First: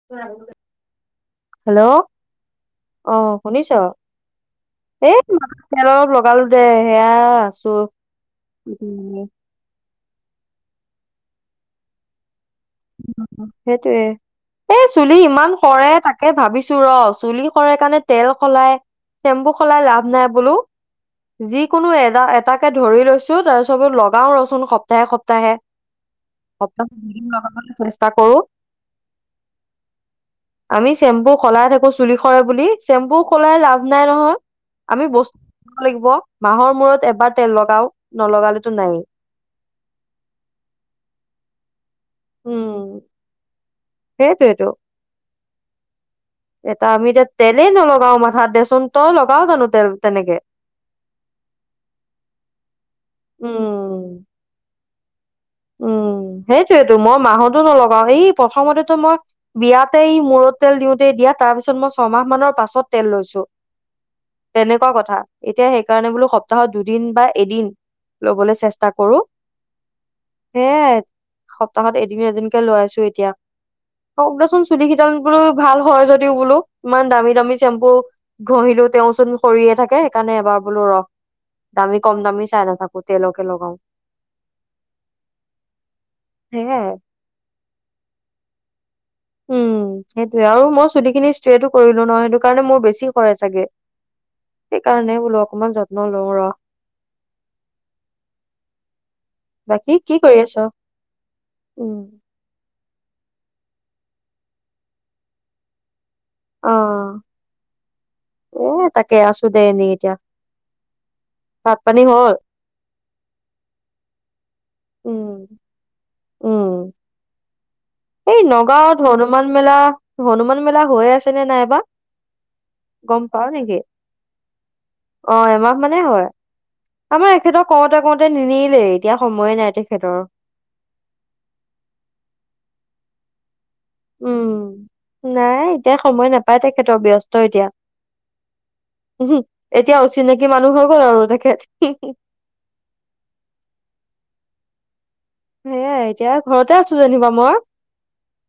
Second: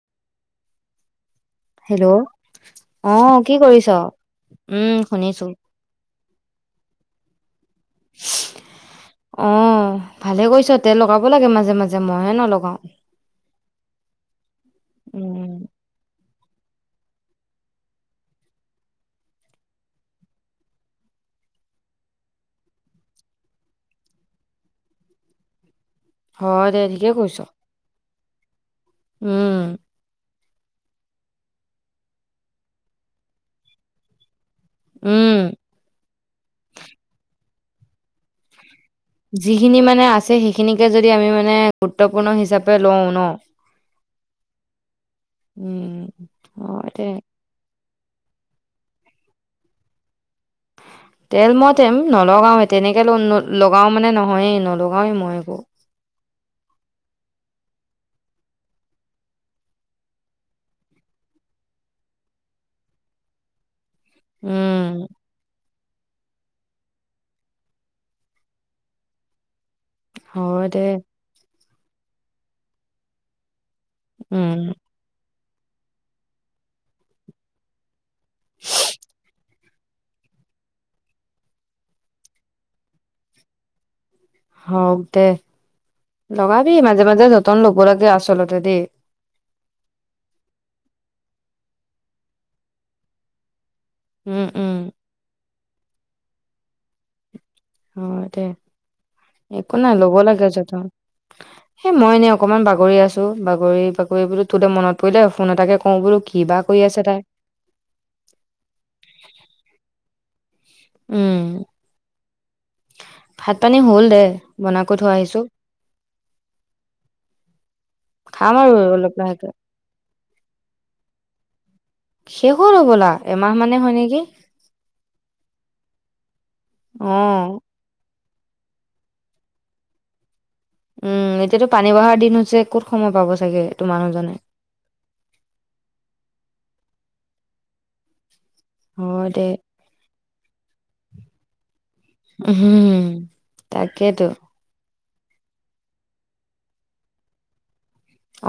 [unintelligible] Hello অ কি শুনিছ কৰিছ উম এ শুনিছো নাই তেল অলপ লগালো জে সেয়া আছোঁ। অঁ ভালে কৰিছ, তেল লগাব লাগে মাজে মাজে মই হে নলগাওঁ। সেইটোয়েই, এই চুলি উম ইমান সৰে তাক এই ভাবিছোঁ ৰহ। চুলি সৰে কাৰণে তেল সলাই চেম্পু সলাই লাভ নাই বোলো যিকোনো এ এটাকে ধৰি লৈছোঁ। তাৰ পিছত বোলো লগাওঁ ৰচোন সপ্তাহে সপ্তাহে। [inaudible] দে সপ্তাহ টোত ঠিকে দুদিন কৈছ লগাবলৈ চেষ্টা কৰোঁ। উম আমি চেম্পু সলাই থাকো চুলি শৰে বুলি, চেম্পু সলাই লাভ নাই নহয়। আমি উম বস্তুটো লগাব লাগিব। মাহৰ মূৰত এবাৰ তেল লগাওঁ নলগালেতো নাইয়ে। যিখিনি মানে আছে, সেইখিনিকে যদি আমি মানে গুৰুত্বপূৰ্ণ হিচাপে উম লও ন। সেইটোয়েতো উম, এটা হ'য় দে আমি এতিয়া তেলেই নলগাও মাথাত দেচোন, তই লগায় জানো তেল তেনেকে? তেল মই তেম নলগাওৱে, তেনেকে লগাও মানে উম নহয়েই, নলগাওয়ে মই। উম, সেইটোয়েতো মই মাহতো নলগাও। এই প্ৰথমতেতো মই বিয়াতেই মূৰত তেল দিওঁতেই দিয়া তাৰ পিছত মই ছমাহ মানৰ পাছত তেল লৈছোঁ। তেনেকুৱাঁ উম কথা, এতিয়া সেইকাৰণে বোলো সত সপ্তাহত দুদিন বা এদিন লবলৈ চেষ্টা কৰো। হয় দে সেইয়ায়ে সপ্তাহত এদিন এদিনকে লৈ আছো এতিয়াঁ। হওক উম দেচোন চুলিখিনি [inaudible] ভাল হয় যদিও বোলো, ইমান দামী দামী চেম্পু ঘঁহিলো তেওঁচোন সৰিয়ে থাকে, সেইকাৰণে এবাৰ বোলো ৰহ। দামী কম দামী চাই নাথাকো, তেলকে লগাও। হওঁক দে, লগাবি সেয়াই মাজে মাজে জতন ল'ব লাগে আচলতে দেই। উম সেইটোয়েই আৰু মই চুলিখিনি ষ্ট্ৰেটো কৰিলোঁ নহয়। সেইটো কাৰণে মোৰ বেছি সৰে চাগে। উম উম। সেইকাৰণে বোলো অকনমান যত্ন লওঁ ৰহ। হ'য় দে, একো বাকী নাই ল'ব কি কৰি লাগে আছ জতন। এই উম মই এনে অকণমান বাগৰি আছোঁ। বাগৰি বাগৰি বোলো তোৰ লে মনত পৰিলে ফোন এটাকে কওঁ বোলো কিবা অ কৰি আছে তাই। এ তাকে আছোঁ দে এনেই এতিয়া। উম ভাত -পানী হ'ল? ভাত - পানী হ'ল দে, বনাই কৰি থৈ উম আহিছোঁ। উম এই খাম আৰু নগাঁৱত অলপ হনুমান লাহেকে মেলা, হনুমান মেলা হৈ আছে নে নাইবা? শেষ হ'ল হ'বলা গম পাও এমাহ মানে হয় নেকি। অ এমাহ মানে হ'য়, অ আমাৰ এখেতক কওঁতে কওঁতে নিনিলেই। এতিয়া সময়ে নাই তেখেতৰ। উম এতিয়াঁতো পানী বঢ়াৰ দিন হৈছে ক'ত সময় পাব চাগে। এইটো মানুহজনে উম, নাই এতিয়া সময় নাপায় তেখেতৰ ব্যস্ত এতিয়া। হয় উহু দে এতিয়া অচিনাকি মানুহ হৈ গ'ল আৰু তেখেত। উঁহুম তাকেইতো। সেয়াই, এতিয়া ঘৰতে আছো যেনিবা মই।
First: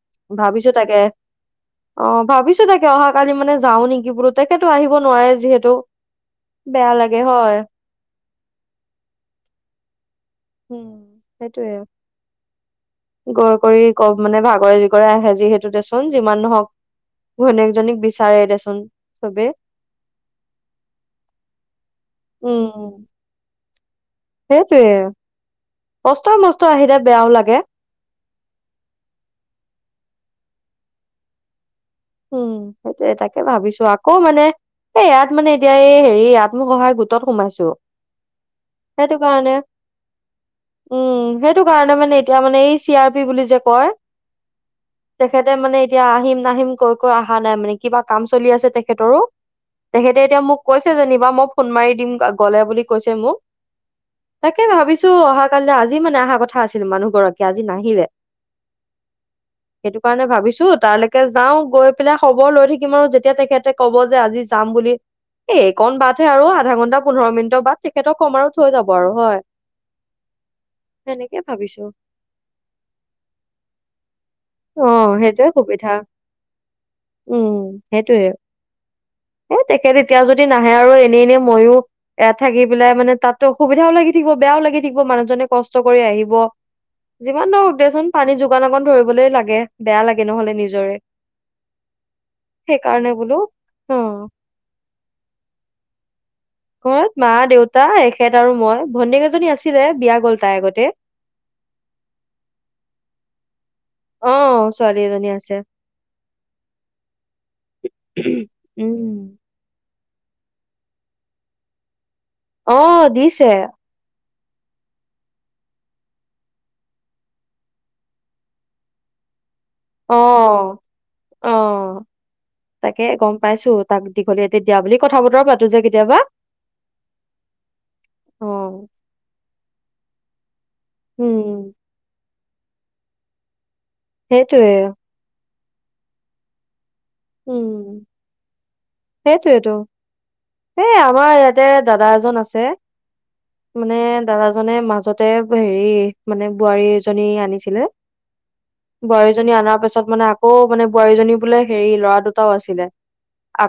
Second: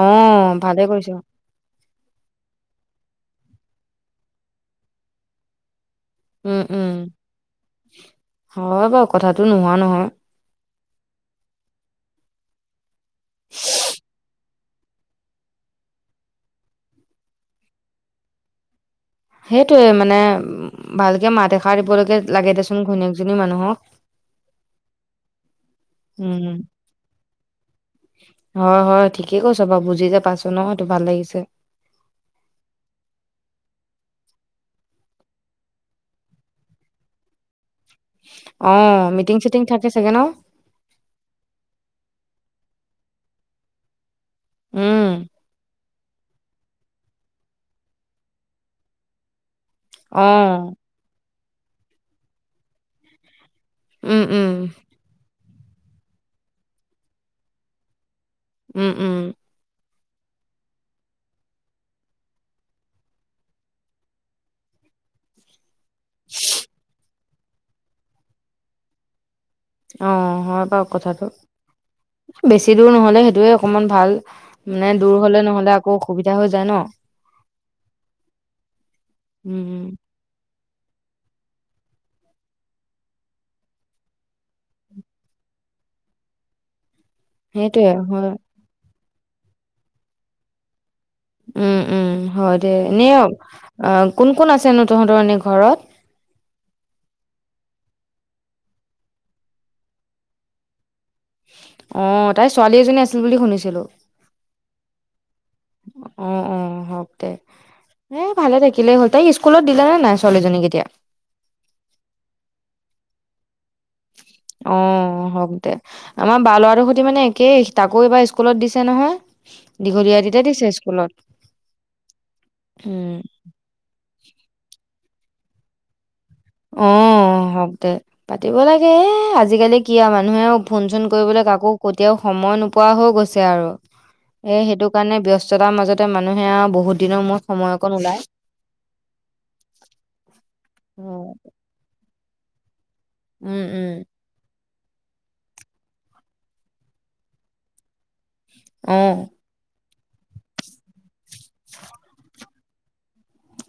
অ ভাবিছো ভালে তাকে কৰিছ অ ভাবিছো তাকে অহাাকালি মানে যাওঁ নেকি বোলো। তেখেতো আহিব নোৱাৰে যিহেতু। উম উম বেয়া লাগে হয়। হয় বাৰু কথাটো নোহোৱা নহয়। উম সেইটোয়ে, গৈ কৰি মানে ভাগৰে কৰে আহে যিহেতু দেচোন যিমান নহওক ঘৈনীয়েকজনীক বিচাৰে দেচোন। চবে সেইটয়ে মানে ভালকে মাত এষাৰ দিবলৈকে লাগে দেচোন ঘনীয়েকজনী মানুহক। সেইটয়ে, কষ্ট মষ্ট্ত উম আহিলে বেয়াও লাগে। হয় হয় ঠিকেই কৈছ বাৰু, বুজি যে পাছো ন সেইটো ভাল লাগিছে। উম সেইটোৱে তাকে ভাবিছো আকৌ মানে এ ইয়াত মানে এতিয়া এই হেৰি ইয়াত মই আত্মসহায় গোটত সোমাইছো। অ সেইটো মিটিং কাৰণে চিটিং থাকে চাগে ন? উম সেইটো কাৰণে মানে এতিয়া মানে এই চি আৰ পি বুলি যে কয়। উম তেখেতে মানে এতিয়া আহিম নাহিম কৈ অহা নাই মানে। কিবা কাম চলি আছে তেখেতৰো, তেখেতে অ এতিয়া মোক কৈ যেনিবা মই ফোন মাৰি দিম গ'লে বুলি কৈছে মোক, উম উম তাকে ভাবি ছো অহা কালিয়ে আজি মানে অহা কথা আছিলে মানুহগৰাকী আজি নাহিলে। উম উম। সেইটো কাৰণে ভাবিছো তাৰলৈকে যাওঁ গৈ পেলাই খবৰ লৈ থাকিম আৰু যেতিয়া তেখেতে ক'ব যে আজি যাম বুলি এ এইকণ বাটহে আৰু আধা ঘণ্টা পোন্ধৰ মিনিটৰ বাট তেখেতক কম আৰু থৈ যাব আৰু হয়। অ হয় বাৰু কথাটো। সেনেকে ভাবিছো। বেছি দূৰ নহলে সেইটোয়ে অকণমান ভাল। মানে অ', দূৰ হলে সেইটোয়ে নহলে সুবিধা আকৌ অসুবিধা দিকদাৰ হৈ যাই ন। উম, সেইটোয়ে এ উম উম তেখেত এতিয়া যদি নাহে আৰু এনেই, এনে মইও এ থাকি পেলাই মানে তাতো অসুবিধাও লাগি থাকিব, বেয়াও মানুহজনে কষ্ট কৰি আহিব। যিমান ধৰক সেইটোয়ে দেচোন, হয় পানী যোগান অকন ধৰিবলে লাগে বেয়া লাগে নহলে নিজৰে। উম, উম, হয় দে। এনে সেইকাৰণে বোলো অ কোন- কোন আছেনো তহঁতৰ এনে ঘৰত? ঘৰত মা, দেউতা, এখেত আৰু মই। ভণ্টি এজনী আছিলে বিয়া গ'ল তাই আগতে। অ' তাইৰ ছোৱালী এজনী আছিল বুলি শুনিছিলো। অ' ছোৱালী এজনী আছে। অ'অ' হওক দে, এ ভালে থাকিলে হ'ল তই স্কুল উম স্কুলত দিলা নে নাই ছোৱালীজনী এতিয়া? অ' দিছে। অ' হওক দে। আমাৰ বা ল'ৰাটোৰ সৈতে মানে একেই, তাকো এইবাৰ স্কুলত দিছে নহয়। দীঘলী অ আতিতে দিছে স্কুলত অ তাকে উম, গম পাইছো তাক দীঘলীয়া এ দিয়া বুলি কথা বতৰা পাতো যে কেতিয়াবা। আহ, হওক দে, অ পাতিব লাগে এ, আজিকালি কিয় মানুহে আৰু ফোন-চোন উম কৰিবলৈ কাকো কেতিয়াও সময় নোপোৱা হৈ গৈছে আৰু। এ সেইটোয়ে সেইটো কাৰণে ব্যস্ত ব্যস্ততাৰ মাজতে মানুহে আৰু বহুত দিনৰ মূৰত উম সময় অকণ ওলায়। সেইটোয়েতো এই আমাৰ অ' ইয়াতে দাদা এজন আছে। উম উম মানে দাদাজনে মাজতে হেৰি মানে, বোৱাৰী এজনী আনিছিলে। অ বোৱাৰীজনী অনাৰ পিছত মানে আকৌ মানে বোৱাৰীজনী বোলে হেৰি ল'ৰা দুটাও আছিলে।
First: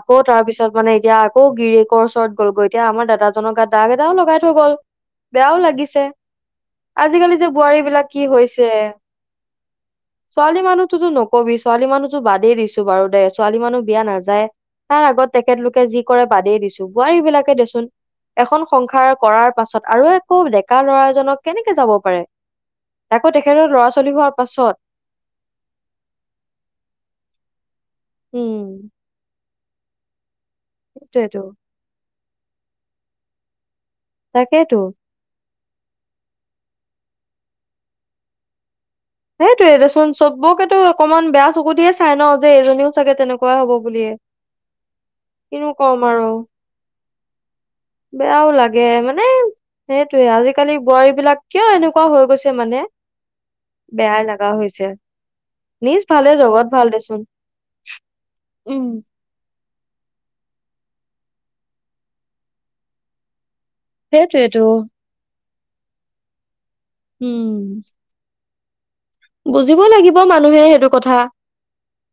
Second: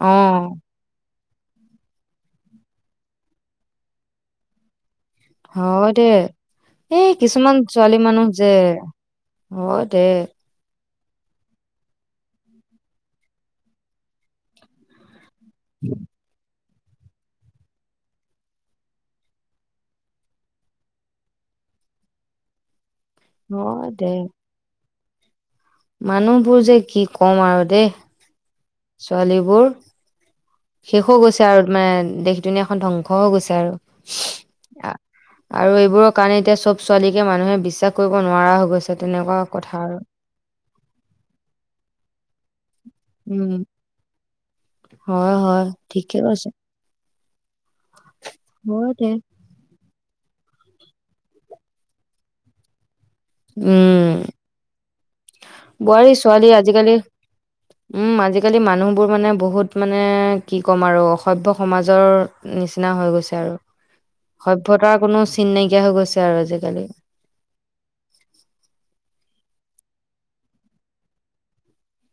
অ তাৰ পিছত মানে এতিয়া আকৌ গিৰিকৰ ওচৰত গল গৈ এতিয়া আমাৰ দাজক গাত দাগ এটাও লগাই থৈ গ'ল। বেয়াও হয় লাগিছে। দে এই আজিকালি যে কিছুমান বোৱাৰী ছোৱালী বিলাক কি মানুহ যে হৈছে। হয় দে ছালী মানুহতোতো নকবি ছোৱালী মানুহতো বাদেই দিছো বাৰু দে ছোৱালী মানুহ বিয়া নাযায়। তাৰ আগত তেখেতলোকে যি কৰে বাদেই দিছো বোৱাৰী বিলাকে দেচোন এখন সংসাৰ কৰাৰ পাছত আৰু একৌ ডেকা ল'ৰাজনক কেনেকে যাব পাৰে। আকৌ তেখেতৰ হয় ল'ৰা দে ছোৱালী হোৱাৰ পাছত। মানুহবোৰ যে কি কম আৰু দেই উম ছোৱালীবোৰ শেষো সেইটোয়েতো গৈছে আৰু মানে দেশ দুনীয়া এখন ধ্বংসও গৈছে আৰু তাকেইতো আহ, আৰু এইবোৰৰ কাৰণে এতিয়া সব ছোৱালীকে মানুহে বিশ্বাস কৰিব নোৱাৰা হৈ গৈছে। তেনেকুৱা কথা সেইটোৱয়ে আৰু দেচোন চবকেতো অকনমান বেয়া চকু দিয়ে চাই ন যে এইজনীও চাগে তেনেকুৱা উম হ'ব বুলিয়ে। হয়, হয় কিনো কম ঠিকে আৰু কৈছে। বেয়াও লাগে হয় দে মানে সেইটয়ে আজিকালি বোৱাৰী বিলাক কিয় এনেকুৱা হৈ গৈছে মানে। উম, বেয়া লাগা হৈছে। নিজ বোৱাৰী, ভালে ছোৱালী জগত ভাল আজিকালি দেচোন। উম, আজিকালি উম মানুহবোৰ মানে বহুত মানে কি ক'ম আৰু অসভ্য সমাজৰ নিচিনা হৈ গৈছে আৰু। সেইটোৱেতো সভয়তাৰ কোনো চিন নাইকিয়া হৈ গৈছে আৰু আজিকালি। উম, বুজিব লাগিব, মানুহে সেইটো কথা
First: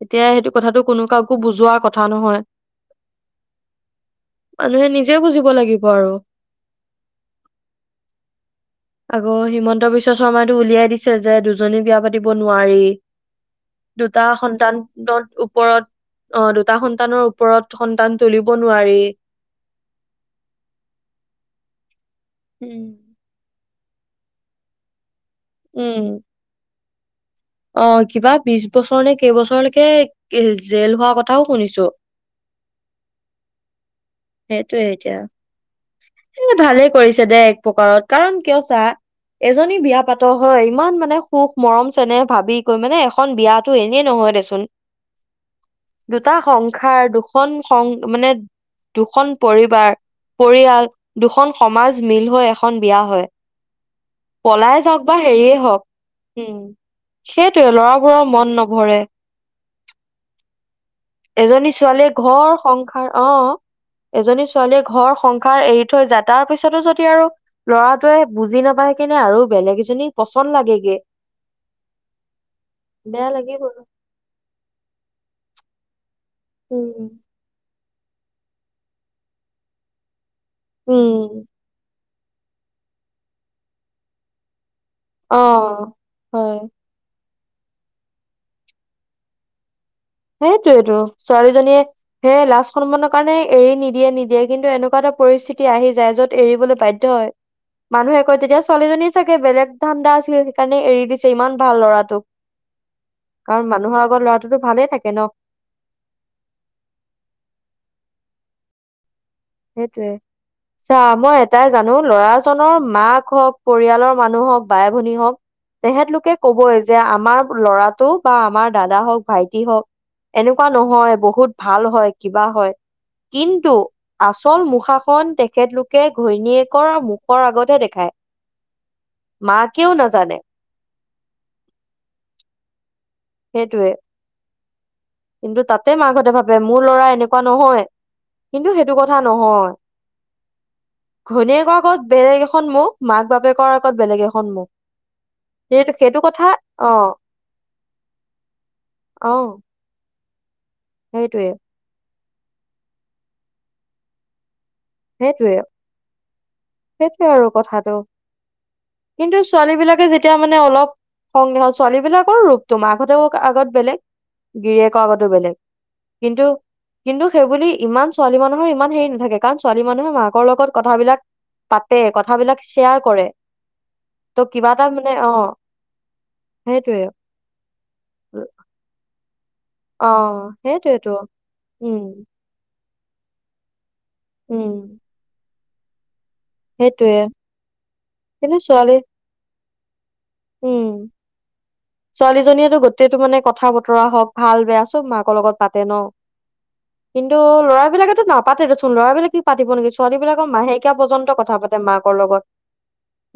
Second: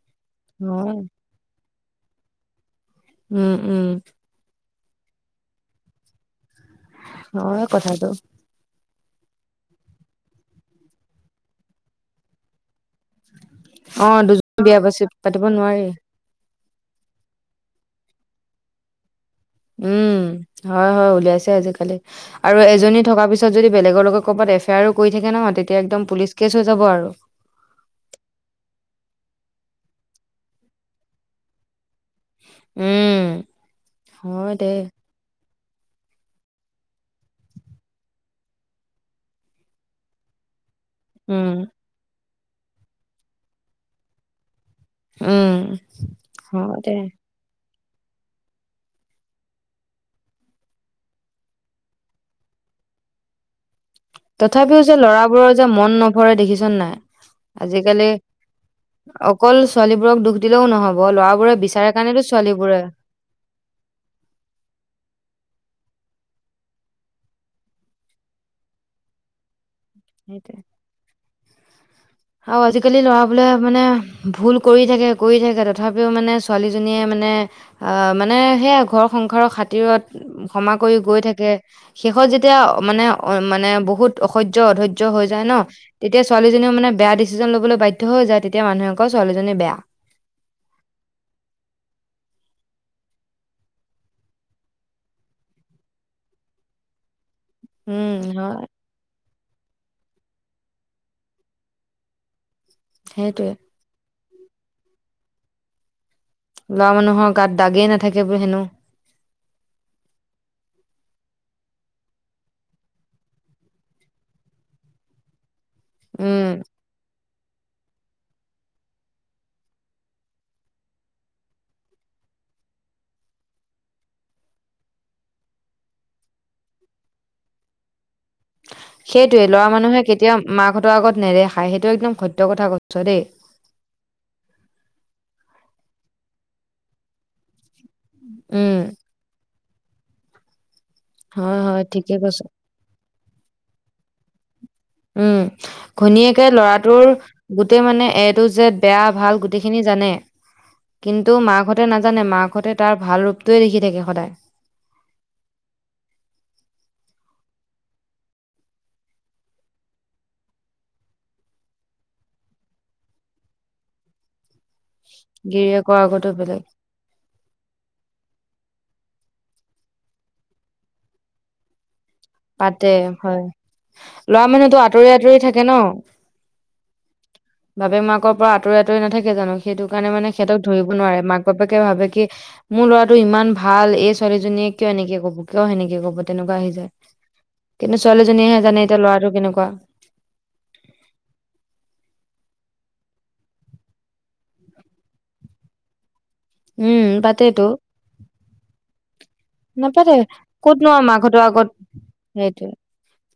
এতিয়া সেইটো কথাটো হয় কোনুৱা একো বুজোৱাৰ কথা নহয়। উম, উম। মানুহে নিজে বুজিব লাগিব আৰু হয় কথাটো। আকৌ হিমন্ত বিশ্ব শৰ্মাটোউলিয়াই দিছে যে দুজনী বিয়া পাতিব নোৱাৰি। অ দুটা দুজনী বিয়া পাচি সন্তানৰ পাতিব নোৱাৰি ওপৰত অ' দুটা সন্তানৰ ওপৰত সন্তান তুলিব নোৱাৰি। উম, হয়, হয়। উলিয়াইছে আজিকালি আৰু উম। এজনী থকা পিছত পিছত যদি বেলেগৰ লগে ক'বাত এফ আই আৰ কৰি থাকে নহয় তেতিয়া উম একদম পুলিচ কেচ হৈ যাব আৰু। অ' কিবা বিশ বছৰ নে কেইবছৰলৈকে জেল হোৱা কথাও শুনিছো। উম, হয় দে সেইটোয়ে এতিয়া এ ভালে কৰিছে দে এক প্ৰকাৰত কাৰণ কিয় চা এজনী বিয়া পাত হয়, ইমান মানে সুখ উম মৰম চেনেহ ভাবি কৈ মানে এখন বিয়াটো এনেই নহয় দেচোন। উম দুটা হয় দে সংসাৰ দুখ। দুখন সং মানে দুখন পৰিবাৰ পৰিয়াল দুখন সমাজ মিল হৈ এখন বিয়া হয়। পলাই তথাপিও যে যাওক বা হেৰিয়ে লৰাবোৰৰ যে হওক মন নভৰে উম দেখিছা নে নাই? সেইটোৱে আজিকালি লৰাবোৰৰ মন নভৰে অকল ছোৱালীবোৰক দুখ দিলেও নহব ল'ৰাবোৰে এজনী বিচ ছোৱালীয়ে ঘৰ সংসাৰ অ এজনী ছোৱালীয়ে ঘৰ সংসাৰ এৰি থৈ যায় তাৰ পিছতো যদি আৰু ল'ৰাটোৱে বুজি নাপায় কিনে আৰু বেলেগ [unintelligible] লাগে গে। অ' আজিকালি বেয়া ল'ৰাবোলে লাগিবই। মানে ভুল কৰি থাকে কৰি থাকে তথাপিও মানে ছোৱালীজনীয়ে উম, মানে মানে সেয়া ঘৰ সংসাৰৰ খাতিৰত ক্ষমা কৰি উম, গৈ থাকে শেষত যেতিয়া মানে অ মানে বহুত অসহ্য অধৈৰ্য। য হৈ যায় ন অ', তেতিয়া হয়। ছোৱালীজনীও মানে বেয়া ডিচিছন লবলৈ বাধ্য হৈ যায় তেতিয়া মানুহে কয় ছোৱালীজনী বেয়া। সেইটোৱেইটো ছোৱালীজনীয়ে হে লাজ সন্মানৰ কাৰণে এৰি নিদিয়ে নিদিয়ে কিন্তু এনেকুৱা এটা পৰিস্থিতি আহি যায় যত এৰিবলৈ বাধ্য হয়। উম মানুহে কয় তেতিয়া হয় ছোৱালীজনী চাগে বেলেগ ধান্দা আছিল সেইকাৰণে এৰি দিছে ইমান ভাল ল'ৰাটোক। সেইটোয়ে কাৰণ মানুহৰ আগৰ ল'ৰাটো ভালে থাকে ন। ল'ৰা মানুহৰ গাত দাগে নাথাকে বহেনো। সেইটোৱে। চা মই এটাই জানো ল'ৰাজনৰ মাক হওঁক, পৰিয়ালৰ মানুহ হওঁক, বাই ভনী হওক তেসেতলোকে উম কবই যে আমাৰ ল'ৰাটোক বা আমাৰ দাদা হওঁক, ভাইটি হওঁক এনেকুৱা নহয় বহুত ভাল হয় কিবা হয়। কিন্তু? আচল মুখাখন তেখেতলোকে ঘৈণীয়েকৰ মুখৰ আগতহে দেখাই। সেইটোৱে লৰা মানুহে কেতিয়াও মাকহঁতৰ আগত নেদেখায় সেইটো একদম সত্যকথা কৈছ দেই। সেইটোৱে। কিন্তু তাতে মাকহঁতে ভাৱে মোৰ ল'ৰা এনেকুৱা নহয়, কিন্তু উম সেইটো কথা [unintelligible] নহয় হয় ঘৈণীয়েকৰ হয় আগত ঠিকে কৈছ বেলেগ এখন মুখ মাক-বাপেকৰ আগত বেলেগ এখন মুখ। উম, সেইটো সেইটো ঘৈনীয়েকে কথা অ ল'ৰাটোৰ গোটেই মানে এ-টু-যেদ বেয়া অ ভাল গোটেইখিনি জানে, কিন্তু সেইটোৱে মাকহঁতে নাজানে মাকহঁতে তাৰ ভাল ৰূপটোৱে দেখি থাকে সদায়। সেইটোৱে, সেইটোৱে আৰু কথাটো। কিন্তু ছোৱালী বিলাকে যেতিয়া মানে অলপ সং ছোৱালী বিলাকৰো ৰূপ তোমাৰ আগতেও আগত বেলেগ। গিৰিয়েকৰ আগতো বেলেগ গিৰিয়েকৰ আগতো কিন্তু বেলেগ কিন্তু সেই বুলি ইমান ছোৱালী মানুহৰ ইমান হেৰী নাথাকে। কাৰণ, ছোৱালী মানুহে মাকৰ লগত কথা বিলাক পাতে, কথা বিলাক পাতে ছেয়াৰ কৰে। হয়, ল'ৰা ত' কিবা মানুহতো এটা আঁতৰি মানে অ, আঁতৰি থাকে ন। সেইটোৱে। বাপেক মাকৰ পৰা আঁতৰি আঁতৰি নাথাকে জানো। সেইটো অ কাৰণে মানে সিহঁতক ধৰিব সেইটোৱেতো নোৱাৰে। মাক বাপেকে উম ভাবে কি মোৰ ল'ৰাটো ইমান ভাল, এই উম ছোৱালীজনীয়ে কিয় এনেকে ক'ব, কিয় সেনেকে ক'ব, তেনেকুৱা আহি যায়। সেইটোৱে কিন্তু কিন্তু ছোৱালীজনীয়েহে জানে ছোৱালী এতিয়া ল'ৰাটো কেনেকুৱা। ছোৱালীজনীয়েটো গোটেইটো মানে কথা-বতৰা হওঁক ভাল বেয়া চব মাকৰ লগত পাতে ন'। উম, কিন্তু পাতেতো ল'ৰা বিলাকেটো নাপাতে দেচোন, ল'ৰা বিলাক কি পাতিব নেকি? নাপাতে ছোৱালী বিলাকৰ ক'তনো মাহেকীয়া আৰু পৰ্য্যন্ত মাকহঁতৰ কথা আগত পাত তে মাকৰ লগত। সেইটোৱে।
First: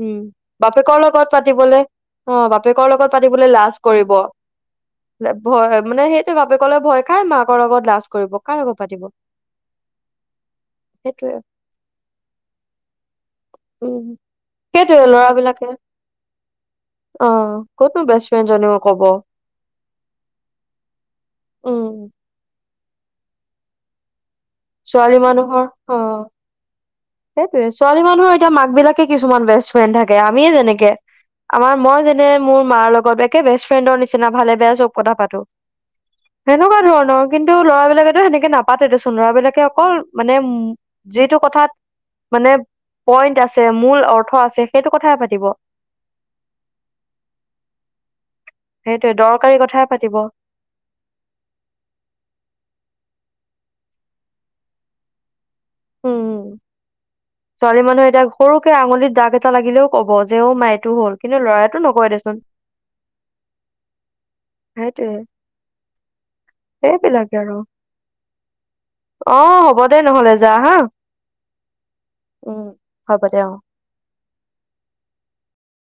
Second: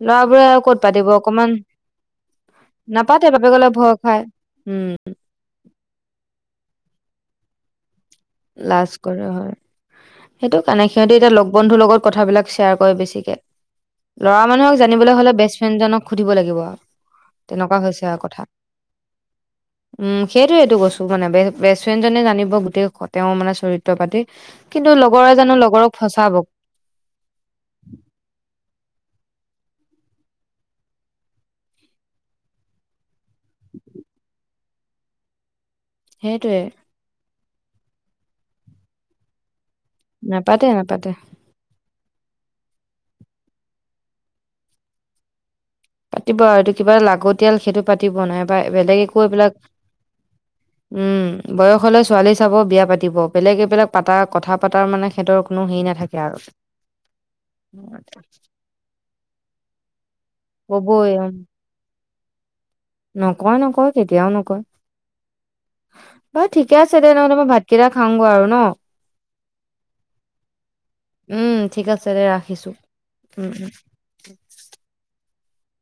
উম, ল'ৰাবোৰে আৰু ক'ত বাপেকৰ পাতিব লগত অকমান পাতিবলে অ বাপেকৰ লগত নাপাতে পাতিবলে বাপেকলে লাজ ভয় কৰিব। খাই উম ভয় হয় মানে সেইটোৱে বাপেকলে ভয় খাই, মাকৰ লগত লাজ কৰিব। কাৰ লগত লাজ পাতিব কৰে হয়। সেইটো কাৰণে সিহঁতি এতিয়া সেইটোয়ে লগ বন্ধুৰ লগত কথা বিলাক ছেয়াৰ কৰে বেছিকে। ল'ৰা মানুহক সেইটোয়ে জানিবলে হ'লে বেষ্ট ফ্ৰেইণ্ডজনক সুধিব লাগিব আৱ। অহ, ক'তনো বেষ্ট ফ্ৰেইণ্ডজনেও ক'ব। উম, সেইটোৱেইটো কৈছোঁ মানে বে বেষ্ট উম ফ্ৰেইণ্ডজনে জানিব গোটেই কথ তেওঁ মানে চৰিত্ৰ পাতি। কিন্তু ছোৱালী লগৰে জানো লগৰক ফচাব? সেইটোৱেই, ছোৱালী মানুহৰ এতিয়া মাক বিলাকে কিছুমান বেষ্ট ফ্ৰেইণ্ড থাকে। আমিয়ে যেনেকে। আমাৰ মই যেনে মোৰ মাৰ লগত একে বেষ্ট ফ্ৰেইণ্ডৰ নিচিনা ভালে বেয়াই চব কথা পাতো। সেইটোয়ে সেনেকুৱা ধৰণৰ, কিন্তু ল'ৰা বিলাকেটো সেনেকে নাপাতে দেচোন, ল'ৰা বিলাকে অকল মানে মূ নাপাতে নাপাতে যিটো কথাত মানে পইণ্ট আছে মূল অৰ্থ আছে সেইটো কথাহে পাতিব। পাতিব আৰু এইটো কিবা লাগতীয়াল সেইটো পাতিব নাইবা বেলেগ সেইটোৱে একো এইবিলাক দৰকাৰী কথাই পাতিব উম, বয়স হ'লে ছোৱালী চাব, বিয়া পাতিব। বেলেগ এইবিলাক পাতা কথা পাতাৰ মানে সিহঁতৰ কোনো হেৰী নাথাকে আৰু উম, কে আঙুলিত দাগ এটা লাগিলেও ক'ব, যে অ মাই এইটো ক'বই হ'ল। উম, কিন্তু ল'ৰাইটো নকয় দেচোন। নকয় নকয় কেতিয়াও নকয়। সেইটোৱে বাৰু ঠিকে আছে দে নহ'লে, সেইবিলাকে মই ভাতকেইটা খাওঁগৈ আৰু ন'? অঁ হ'ব দে নহ'লে যা হাঁ। উম, ঠিক আছে দে ৰাখিছোঁ। হ'ব দে উম অ উম।